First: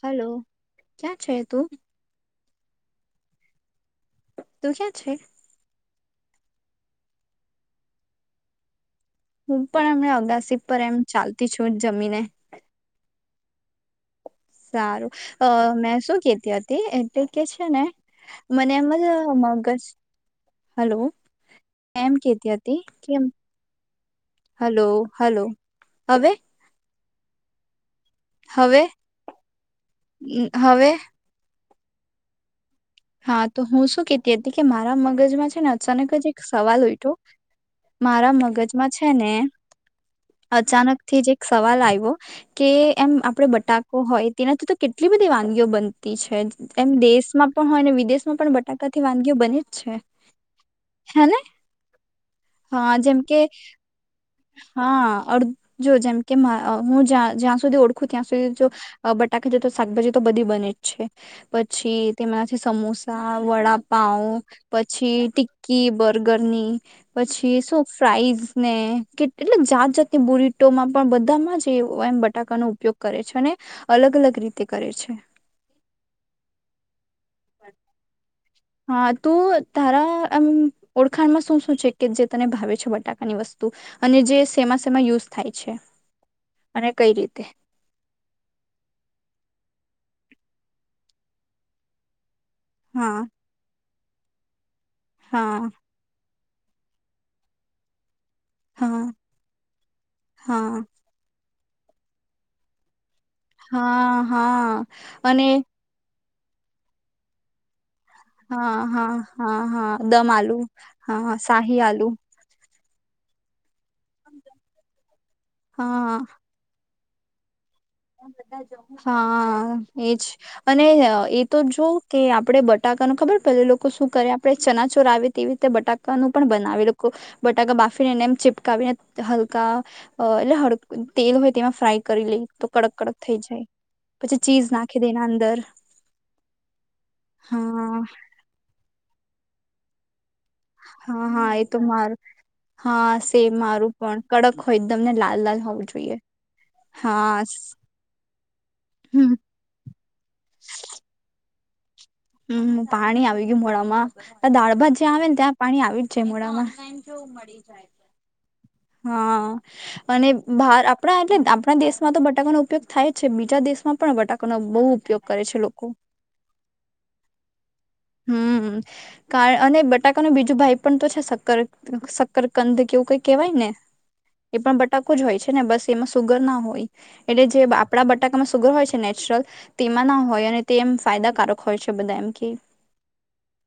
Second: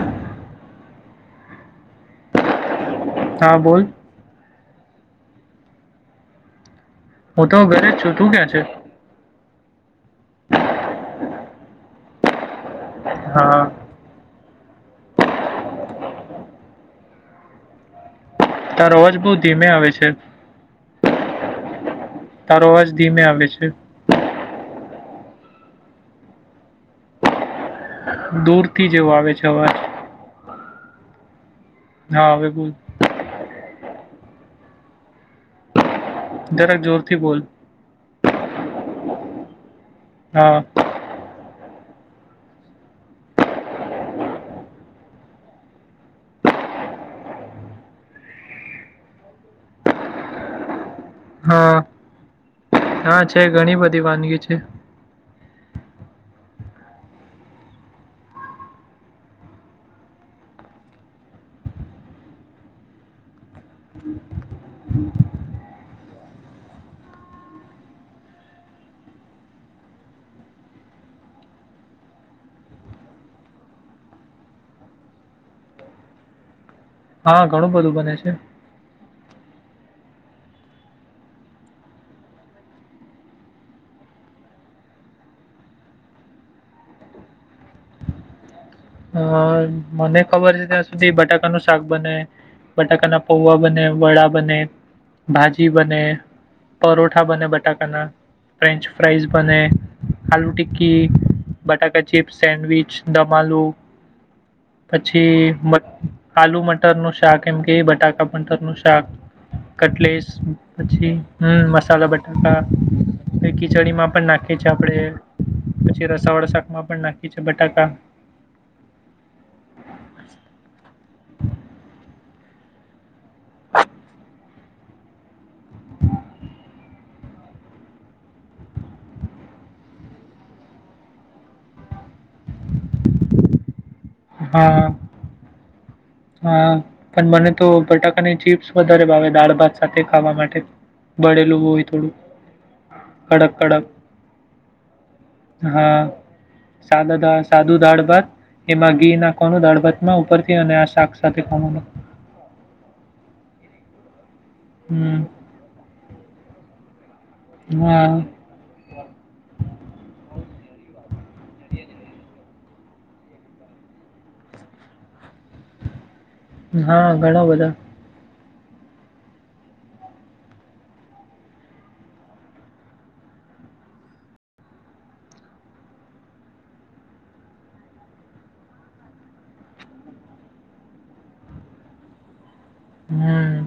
Hello ક્યાં છે તું હા બોલ તું ક્યાં છે? હું તો ઘરે જ છું. તું ક્યાં છે? હું પણ એમને અગાસી પર એમ ચાલતી છું જમીને. હા. સારું અહ મેં શું કેતી હતી એટલે કે છે ને મને એમ તારો જ અવાજ અહ બહુ ધીમે મગજ આવે છે હલો એમ કેતી તારો હતી અવાજ ધીમે કેમ આવે છે હલો હલો. હવે? હવે દૂરથી જેવો આવે છે અવાજ. ઉમ, [inaudible] હા હવે બોલ. હા તો હું શું કેતી હતી કે મારા મગજમાં છે ને અચાનક જ એક જરાક સવાલ ઉઈઠો. જોરથી બોલ મારા મગજમાં છે છેને હા અચાનક થી જે સવાલ આવ્યો, કે એમ આપડે બટાકો હોય તેનાથી તો કેટલી બધી વાનગીઓ બનતી છે. એમ દેશમાં પણ હોય ને વિદેશ માં પણ બટાકાથી વાનગીઓ બને જ છે. હેને હા જેમ હા કે છે ઘણી બધી વાનગી છ હા. અડ જો જેમ કે અહ હું જ્યાં જ્યાં સુધી ઓળખું ત્યાં સુધી જો અહ બટાકા જો તો શાકભાજી તો બધી બને જ છે. પછી તેમાંથી સમોસા, વડાપાંવ પછી ટિક્કી બર્ગરની પછી શું ફ્રાઇઝ ને કેટલીમ જાત જાતની બુરીટોમાં પણ બધામાં જ એ એમ બટાકાનો ઉપયોગ કરે છે. અને અલગ અલગ રીતે કરે છે. હા ઘણું બધું બને છે. હા તું તારા આમ ઓળખાણમાં શું શું છે? કે જે તને ભાવે છે બટાકાની વસ્તુ અને જે સેમા સેમા યુઝ થાય છે? અને કઈ રીતે? અ, મને ખબર છે ત્યાં સુધી, બટાકા નું શાક બને. બટાકા હા ના પૌવા બને. વડા બને. હા ભાજી બને. પરોઠા બને બટાકાના. ફ્રેન્ચ હા ફ્રઇઝ બને, આલુ હા ટિક્કી. બટાકા ચિપ્સ, સેન્ડવિચ. દમાલુ હા હા. પછી અને બટ આલુ મટર નું શાક કેમ કે એ બટાક ટપ્પણ તર હા નું શાક, હા હા હા કટલીસ દમ આલુ પછી હા હમ્મ શાહી આલુ મસાલા બટાકા પઈ ખીચડી માં પણ નાખીએ છીએ આપડણે. પછી હા રસાવાળા શાકમાં પણ નાખ ખી છે બટાકા [inaudible] હા એજ અને. એ તો જો કે આપડે બટાકા ન ખબર. પે લોકો શું કરે? ચનાચોર આવી. તેવી રીતે બટાકાનું પણ બનાવેલુ કો બટાકા બાફીનેને નેમ ચિપકાવીને હલકા અ હડકન તેલ હોય તેમાં ફ્રાય કરી લે તો કડક કડક થઈ જાય. પછી ચીઝ હા નાખીને એના અંદર હા, પણ મને તો હા બટાકાની ચિપ્સ વ વધારે ભાવે, દાળ ભાત સાથે ખાવા માટ હા હા બળેલું એ તો હોય માર થોડું, હા સેમ કડક કડક, હા, બળેલું હોય થોડું, કડક મારું પણ હોય એકદમને લાલ લાલ કડક, હોવું હા, જોઈએ હા સાદા-ધ સાદું દાળ ભાત એમાં ઘી હમ નાખવાનું દાળ ભાતમાં ઉપરથી અને આ [unintelligible] હમ્મ, પાણી આવી ગ્યું મોળમાં દાળ ભાત હમ જ્યાં આવે ને ત્યાં પાણી આવી જ છે મોડામાં કેવું મળી જાય હા હા, અને બાર આપડા એટલે આપણા દેશમાં તો બ બટાકાનો ઉપયોગ થાય છે બીજા દેશમાં પણ બટાકાનો બોઉ ઉપયોગ કરે છે લોકો હા ઘણા બધા હમ્મ, કાર અને બટાકાનો બીજું ભાઈ પણ તો છે શક્કર શક્કરકંદ કેવું કઈ કેહેવાય ને એ પણ બટાકો જ હોય છે ને બસ એમાં સુગર ના હોય, એટલે જે આપડા બટાકામાં સુગર હોય છે નેચરલ તેમાં ના હોય અને તે એમ ફાયદાકારક હોય છે બધા એમ કેય હમ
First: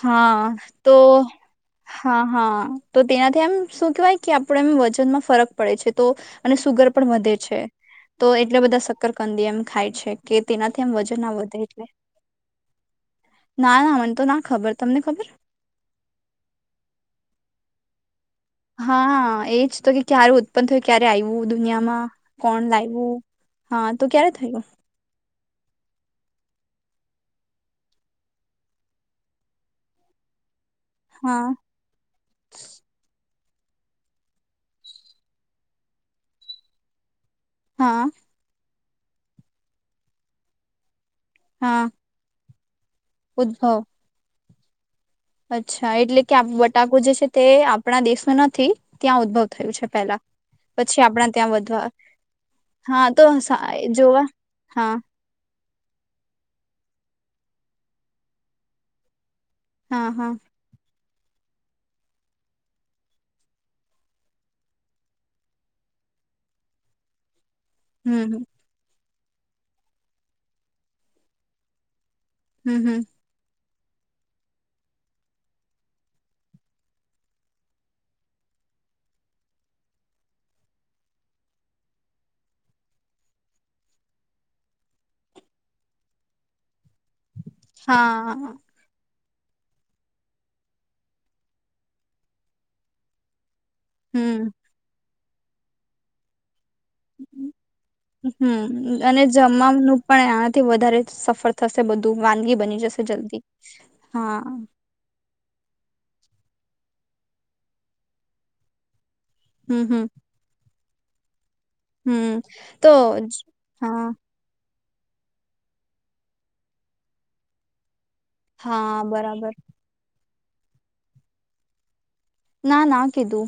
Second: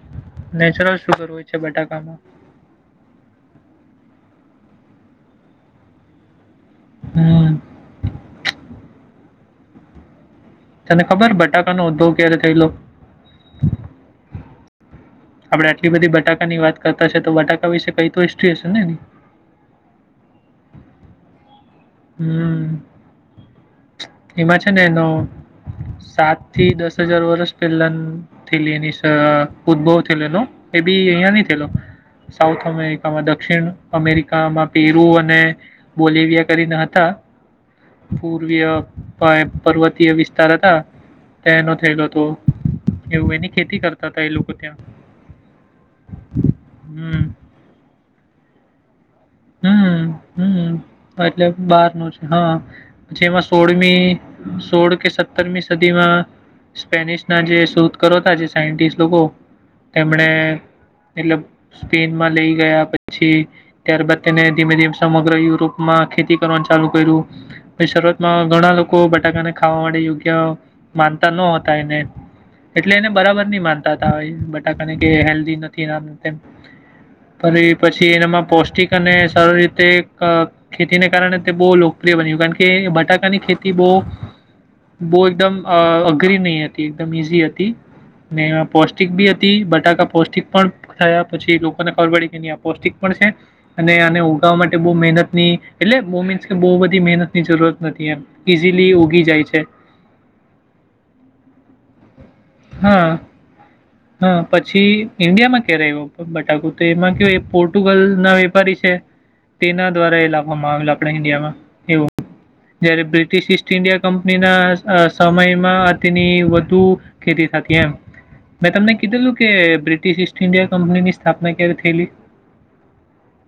હા, નેચરલ તો, સુગર હોય છે બટાકામાં હા, હા તો, તેનાથી એમ શું કહેવાય કે આપડે એમ વજનમાં ફરક પડે છે તો અને સુગર પણ વધે હમ છે, તો એટલા બધા સ કરકંદિયમ ખાય છે કે તેનાથી એમ તને વજન ખબર ના વધે બટાકાનો એટલે ઉદભવ ક્યારે થયલો ના, ના, મન તો ના ખબર તમને ખબર આપડે આટલી બધી બટાકા ની વાત કરતા છે તો બટાકા વિશે કઈ તો હિસ્ટ્રી હશે ને એની હા એજ તો કે ક્યારે ઉત્પન્ન થયું ક્યારે આઈવું દુ. નિયામાં કોણ હમ લાઈવું હા તો ક્યારે એમાં થયું? છે ને એનો સાત થી દસ હજાર વરસ પેલાન થેલી એની સ ઉદ્ભવ થયેલો એનો. એ બી અહીંયા હા નઈ થયલો, સાઉથ અમેરિકામાં દ ક્ષિણ અમેરિકામાં પેરુ, અને બોલેવિયા કરીન હતા. હા પૂર્વીય પણ પર્વતીય વિસ્તાર હતા. તેનો હા થયલો અતો. એવું એની ખેતી ઉદ્ભવ કરતા તા એ લોકો. કુઠ્યા. અચ્છા એટલે કે બટાકુ જે છે તે આપણા દેશ શું નથી. ત્યાં ઉદ્ભવ થયું છે હમ પેલા પછી હમ આપણા એટલે ત્યાં વધવા બાર ન છે હા હા તો જેમાં સા સોળમી જોવા સોળ હા કે સત્તરમી સ્પેનિશ ના જે શધ કરો જે સાયસ્ટ લોકો. હા તેમણે હા એટલબ સ્પેનમાં લઈ ગયા પછી, ત્યારબાદ તેને ધીમે ધીમે સમગ્ર યુરોપમાં ખેતી કરવાનું ચાલુ કર્યું. હમ શરૂઆતમાં ઘણા લોકો ખાવા માટે યોગ્ય માનતા ન હોતા એને. હમ એટલે હમ એને બરાબર નઈ માનતા. બટાકાને હેલદી નથી, પછી એના પષ્ટિક અને સરારી રીતે ખેતીને કારણે તે બહુ લોકપ્રિય બન્યું કારણ કે બટાકાની ખેતી બહુ, બહુ એકદમ અઘરી નહીં હતી. એકદમ ઈઝી હતી ને હા પૌષ્ટિક બી હતી. બટાકા પૌષ્ટિક પણ થયા પછી લોકોને ખબર પડી કે નહી પૌષ્ટિક પણ છે. અને આને હમ ઉગાવવા માટે બહુ મહેનત ની એટલે મોમેન્ટ ઇઝીલી હમ અને ઉગી જાય છે જમવાનું પણ આનાથી વધારે સફર થશે બધું. વાનગી બની જશે હા જલ્દી હા પછી ઇન્ડિયામાં ક્યારે રહ્યું? બટાકુ તો એમાં કે એ પોર્ટુગલ ના વેપારી છે. હમ તેના હમ દ્વારા એ લખવામાં આવેલા. આપણે ઈન્ડિયામાં. એવું, હમ તો જયારે જ બ્રિટિશ ઈસ્ટ ઇન્ડિયા હા કંપનીના અ સમયમાં તેની વધુ. ખેતી થતી એમ. મેં હા તમને કીધેલું કે બરાબર બ્રિટિશ ઇસ્ટ ઇન્ડિયા કંપની સ્થાપના ક્યારે થયેલી? ના ના આ કધુ.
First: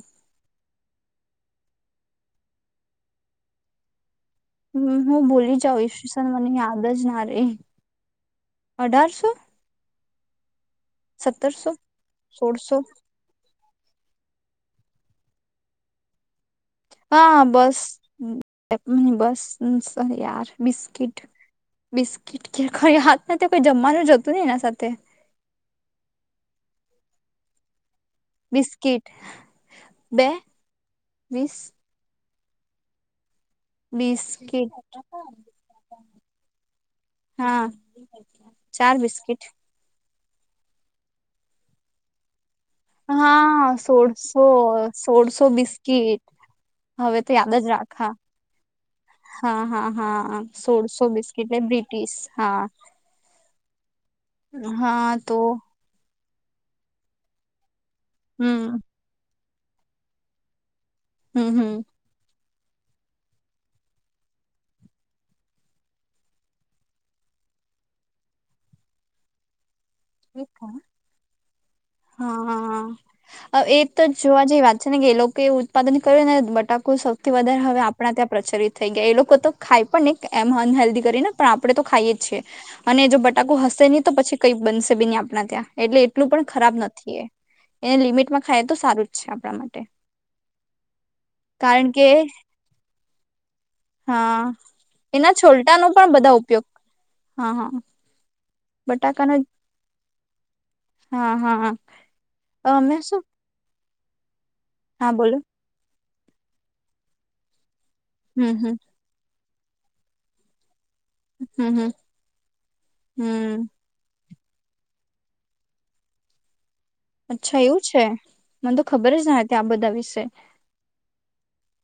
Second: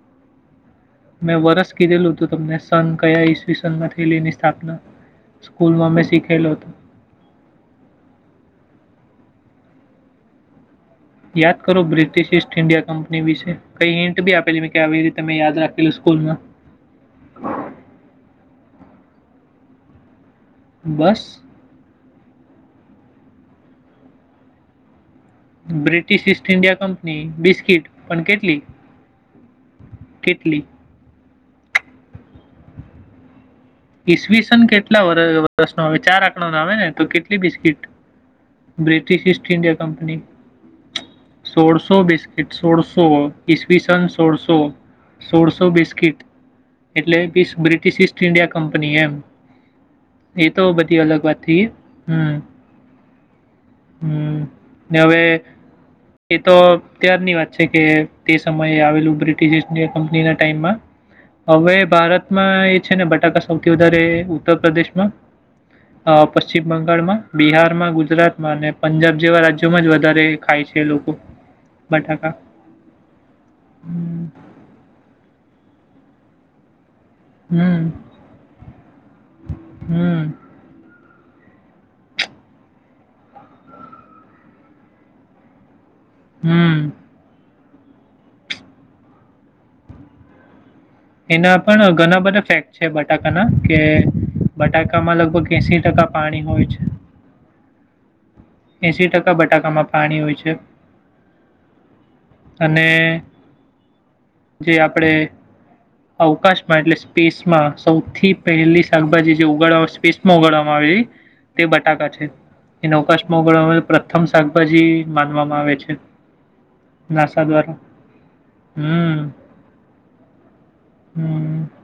મેં વરસ કીધેલું હતું તમને સન કયા ઈસ્વી સન માં થયલી તે. હમ હું ભૂલી જાઉં ઈશસન મને હતો. યાદ જ ના રે. અઢારસો યાદ સત્તરસો કરો બ્રિટિશ ઈસ્ટ સોળસો ઇન્ડિયા કંપની વિશે. કઈ હિન્ટ બી આપેલી મે કે આવી રીતે મેં યાદ રાખેલું સ્કૂલમાં. હા બસ બસ. હમ સહિ યાર. બિસ્કીટ. બસ. બિસ્કીટ કે કઈ હાથ નથી કોઈ જમવાનું જતું ને એના સાથે. British East India company biscuit. પણ કેટલી બિસ્કીટ બે કેટલી? વીસ. ઈવીસન બિસ્કીટ કેટલા વર્ષ નુ આવે ચાર આંકડા નુ આવે ને તો કેટલી હા બિસ્કીટ ચાર British biscuit East India company સોળસો બિસ્ સોળસો ઈસવી સન સોળસો સોળસો બિસ્કીિટ હવે એટલે તો યાદ જ બ્રિટિશ રાખા ઈસ્ટ ઇન્ડિયા કંપની એમ હા હા હા એ તો બધી સોળસો અલગ વાત બીસકીટ થઈ એટલે બ્રિટિશ હમ હા હમ ને હા હવે તો એ તો ક્યારની વાત છે કે તે સમયે હમ આવેલું બ્રિટ ઈસ્ટ ઈન્ડિયા કંપની ના ટાઈમમાં હમ હવે હમ ભારત માં એ છે ને બટાકાસ સૌથી વધારે ઉત્તર પ્રદેશમાં પશ્ચિમ બંગાળમાં બિહારમાં ગુજરાતમાં અને પંજાબ જેવા રાજ્યોમાં જ વધારે હ હ ખાય છે એ લોકો બટાકા. હ એ તો હમ, જોવા જેવી વાત છે ને કે લોકો ઉત્પાદન બટાકુ સ થી વધારે હવે હમ, આપણા ત્યાં પ્રચલિત થઈ ગયા એ લોકો તો ખાય પણ હમ, ને એમ અનહેેલ્ધી કરીને પણ આપડે તો ખાઈએ જ છીએ અને જો બટાકુ હશે નહી તો પછી કઈ બનશે સીને આપણા ત્યા એટલે એટલું પણ ખરાબ હમ. નથી એ એને લિમિટમાં ખાય તો સારું જ છે આપણા માટે એના કારણ પણ કે ઘણા બધા ફેક્ટ છે બટ [unintelligible] કે હા બટાકામાં એના લગભગ એસી છોલટાનો ટકા પણ બધા પાણી ઉપયોગ હોય છે હા હા એસી ટકા બટાકાનો બટાકામાં પાણી હોય છે હા હા અને અમે શું જે હા આપણેે બોલો અવકાશમાં એટલે સ્પેસમાં સૌથી હમ હમ પહેલી શાકભાજી જે ઉગાડવા સ્પેસમાં ઉગાડવામાં આવે છે તે હમ હમ બટાકા છે એ નકસ હમ મંગળ પ્રથમ શાકભાજી માનવામાં આવે છે નાસા અચ્છા દ્વારા એવું છે મને તો ખબર હમ જ ના હતી આ બધા વિશે હમ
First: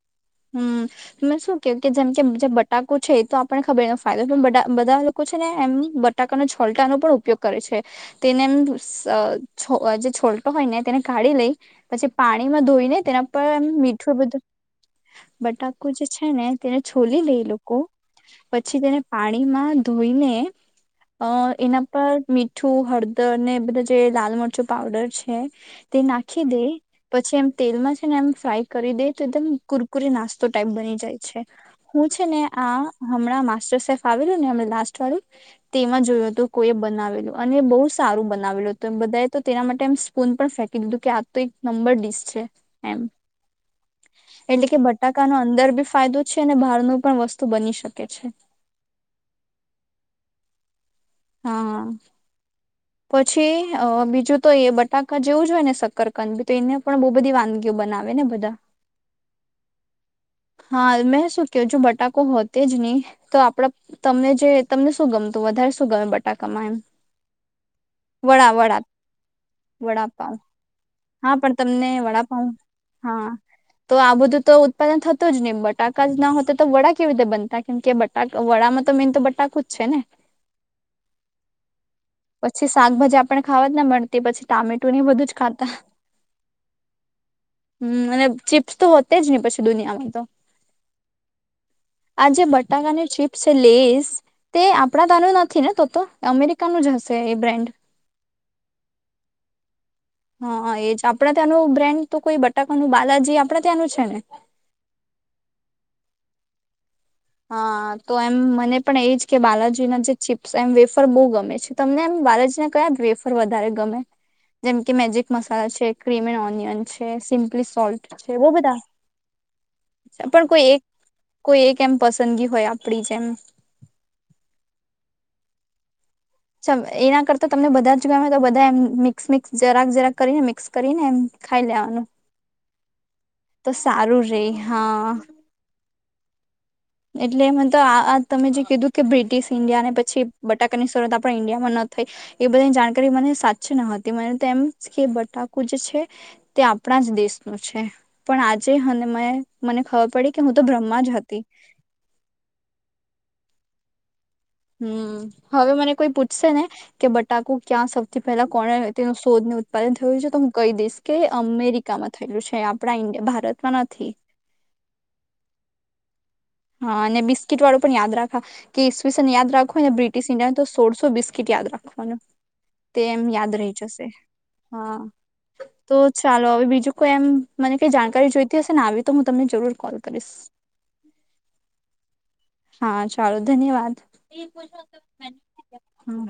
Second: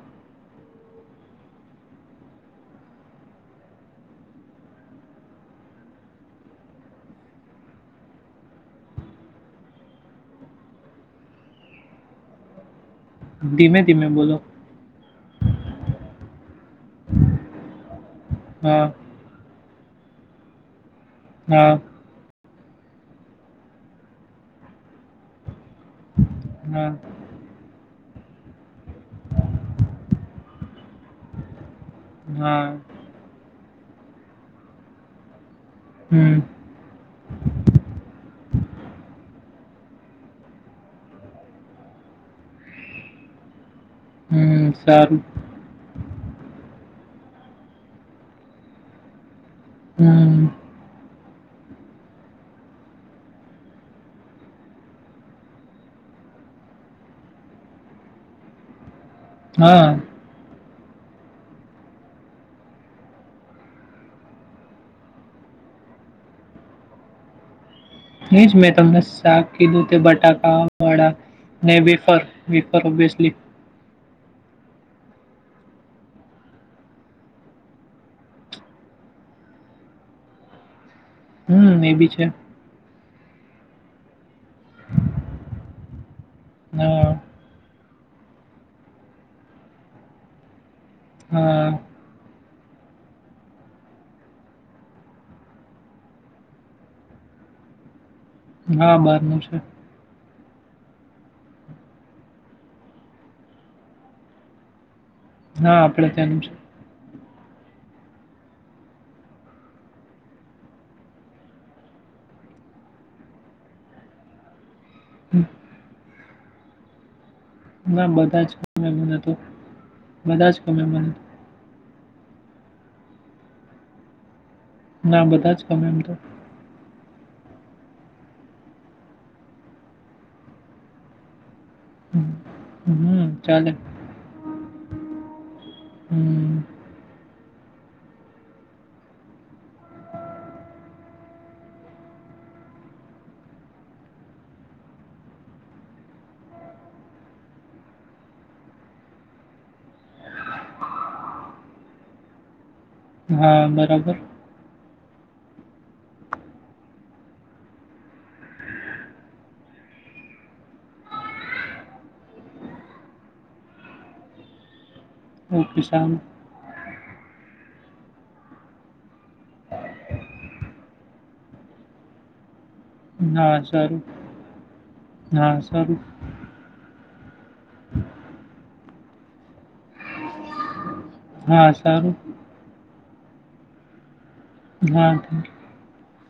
હમ મે શું કે કે જેમ કે જે બટાકો છે એ તો આપણને ખબર ફાયદો બધા લોકો છે ને એમ બટાકાના છોલટાનો પણ ઉપયોગ કરે છે તેને એમ જે છોલટો હોય ને તેને કાઢી લઈ પછી પાણીમાં ધોઈને તેના પર એમ ધીમે ધીમે મીઠું બોલો બધું બટાકુ જે છે ને તેને છોલી લઈ લોકો પછી હા તેને પાણી મામાં ધઈને અ હા એના પરી મીઠું હળદર અને એ બધા જે લાલ મરચું પાવડર છે તે નાખી દે હા પછી એમ તેલમાં એમ ફ્રાય કરી દે કુરકુરી નાસ્તો ટાઈપ બની જાય છે હું છે ને હા આ હમણાં માર આવેલું ને હમ લાસ્ટ વાળું તેમાં જોયું હમ હતું કોઈએ બનાવેલું અને બહુ સારું બનાવેલું હતું બધાએ તો તેના માટે સ્પૂન પણ ફેંકી દીધું કે આ તો એક નંબર ડીશ છે એમ એટલે હમ કે સારું બટાકાનો અંદર બી ફાયદો છે અને બારનો પણ વસ્તુ બની શકે છે હમ હા હ પછી અ બીજું તો એ બટાકા જેવું જો હોય ને શક્કરકંદ બી તો એને પણ બહુ બધી વાનગીઓ બનાવે ને બધા હા હા મેં શું ક જો બટાકો હોતે જ નહી તો આપણા તમને જે તમને શું ગમતું વધારે શું ગમે બટાકામાં એમ ન વડા જ મેં વડા તમને શાક કીધું તે વડાપાવ બટાકા વડા હા પણ તમને નેરફ વડાપાવ હા તો આ બધું તો ઉત્પાદન થતું જ નહી બટાકા જ ન હોતા તો વડા કેવી રીતે બનતા કેમ કે બટા વડામાં તો મેન તો બટાકુ જ છે ને હમ એ બી છે પછી શાકભાજી આપણ ખાવાત ને મળતી પછી ટામેટો ને બધું જ ખાતા હા હમ અને ચીપ્સ તો હોતે જ નહી પછી દુનિયામાં તો હા આ જે બટાકાની ચીપ્સ છે લેસ તે આપણા તનું નથી ને તો તો અમેરિકાનું જ હશે છે એ બ્રાન્ડ હા બારનું છે હા એજ આપણા ત્યાંનું બ્રેન્ડ તો કોઈ બટાકાનું બાદાજી આપડા ત્યાંનું છે ને હા આપડે ત્યાંનું છે હા તો એમ મને પણ એજ કે બાલાજીના જે ચીપ્સ એમ વેફર બહુ ગમે છે તમને એમ બાલાજીના કયા વેફર વધારે ગમે જેમ કે મેજિક હમ, મસાલા છે ક્રીમ [unintelligible] તે સોલ્ટ ના છે જ બધા ગમે મને તો. પણ બધા જ કોઈ એક ગમે મને. કોઈ એક કેમ પસંદગી હોય આપડી જેમ ના બધા જ ગમે એમ તો એના કરતા તમને બધા જ જો તો બધા એમ મિક્સ મિક્સ જરાક જરાક કરીને મિક્સ કરીને એમ ખાઈ લેવાનું હમ, હમ તો ચાલે. સારું રે હા હમ એટલે મ તો આ તમે જે કીધું કે બ્રિટિશ ઇન્ડિયા ને પછી બટાકાની શરૂઆત આપણા ઈન્ડિયામાં ન થઈ એ બધાની જાણકારી મને સાચી ન હતી મને તો એમ કે બટાકુ જે છે તે આપણા જ દેશનું છે પણ આજે મને ખબર પડી કે હું તો બ્રહ્મા જ હતી હા બરાબર હમ હવે મને કોઈ પૂછશે ને કે બટાકુ ક્યાં સૌથી પહેલા કોને તેનું શોધ ઉત્પાદન થયું છે તો હું કઈ દઈશ કે અમેરિકામાં થયેલું છે આપણા ઇન્ડિયા ભારતમાં નથી એક કશામ હા અને બિસ્કીટ વાળું પણ યાદ રાખવા કે ઈસવીસને યાદ રાખોને બ્રિટિશ ઇન્ડિયાને તો સોળસો બિસ્કીટ યાદ રાખવાના તે એમ યાદ હા, રહી સારું. જશે હા હા, સારું. તો ચાલો હવે બીજું કોઈ એમ મને કઈ જાણકારી જોઈતી હશે ને આવી તો હું તમને જરૂર કોલ કરીશ હા સરુ હા ચાલો ધન્યવાદ હા હા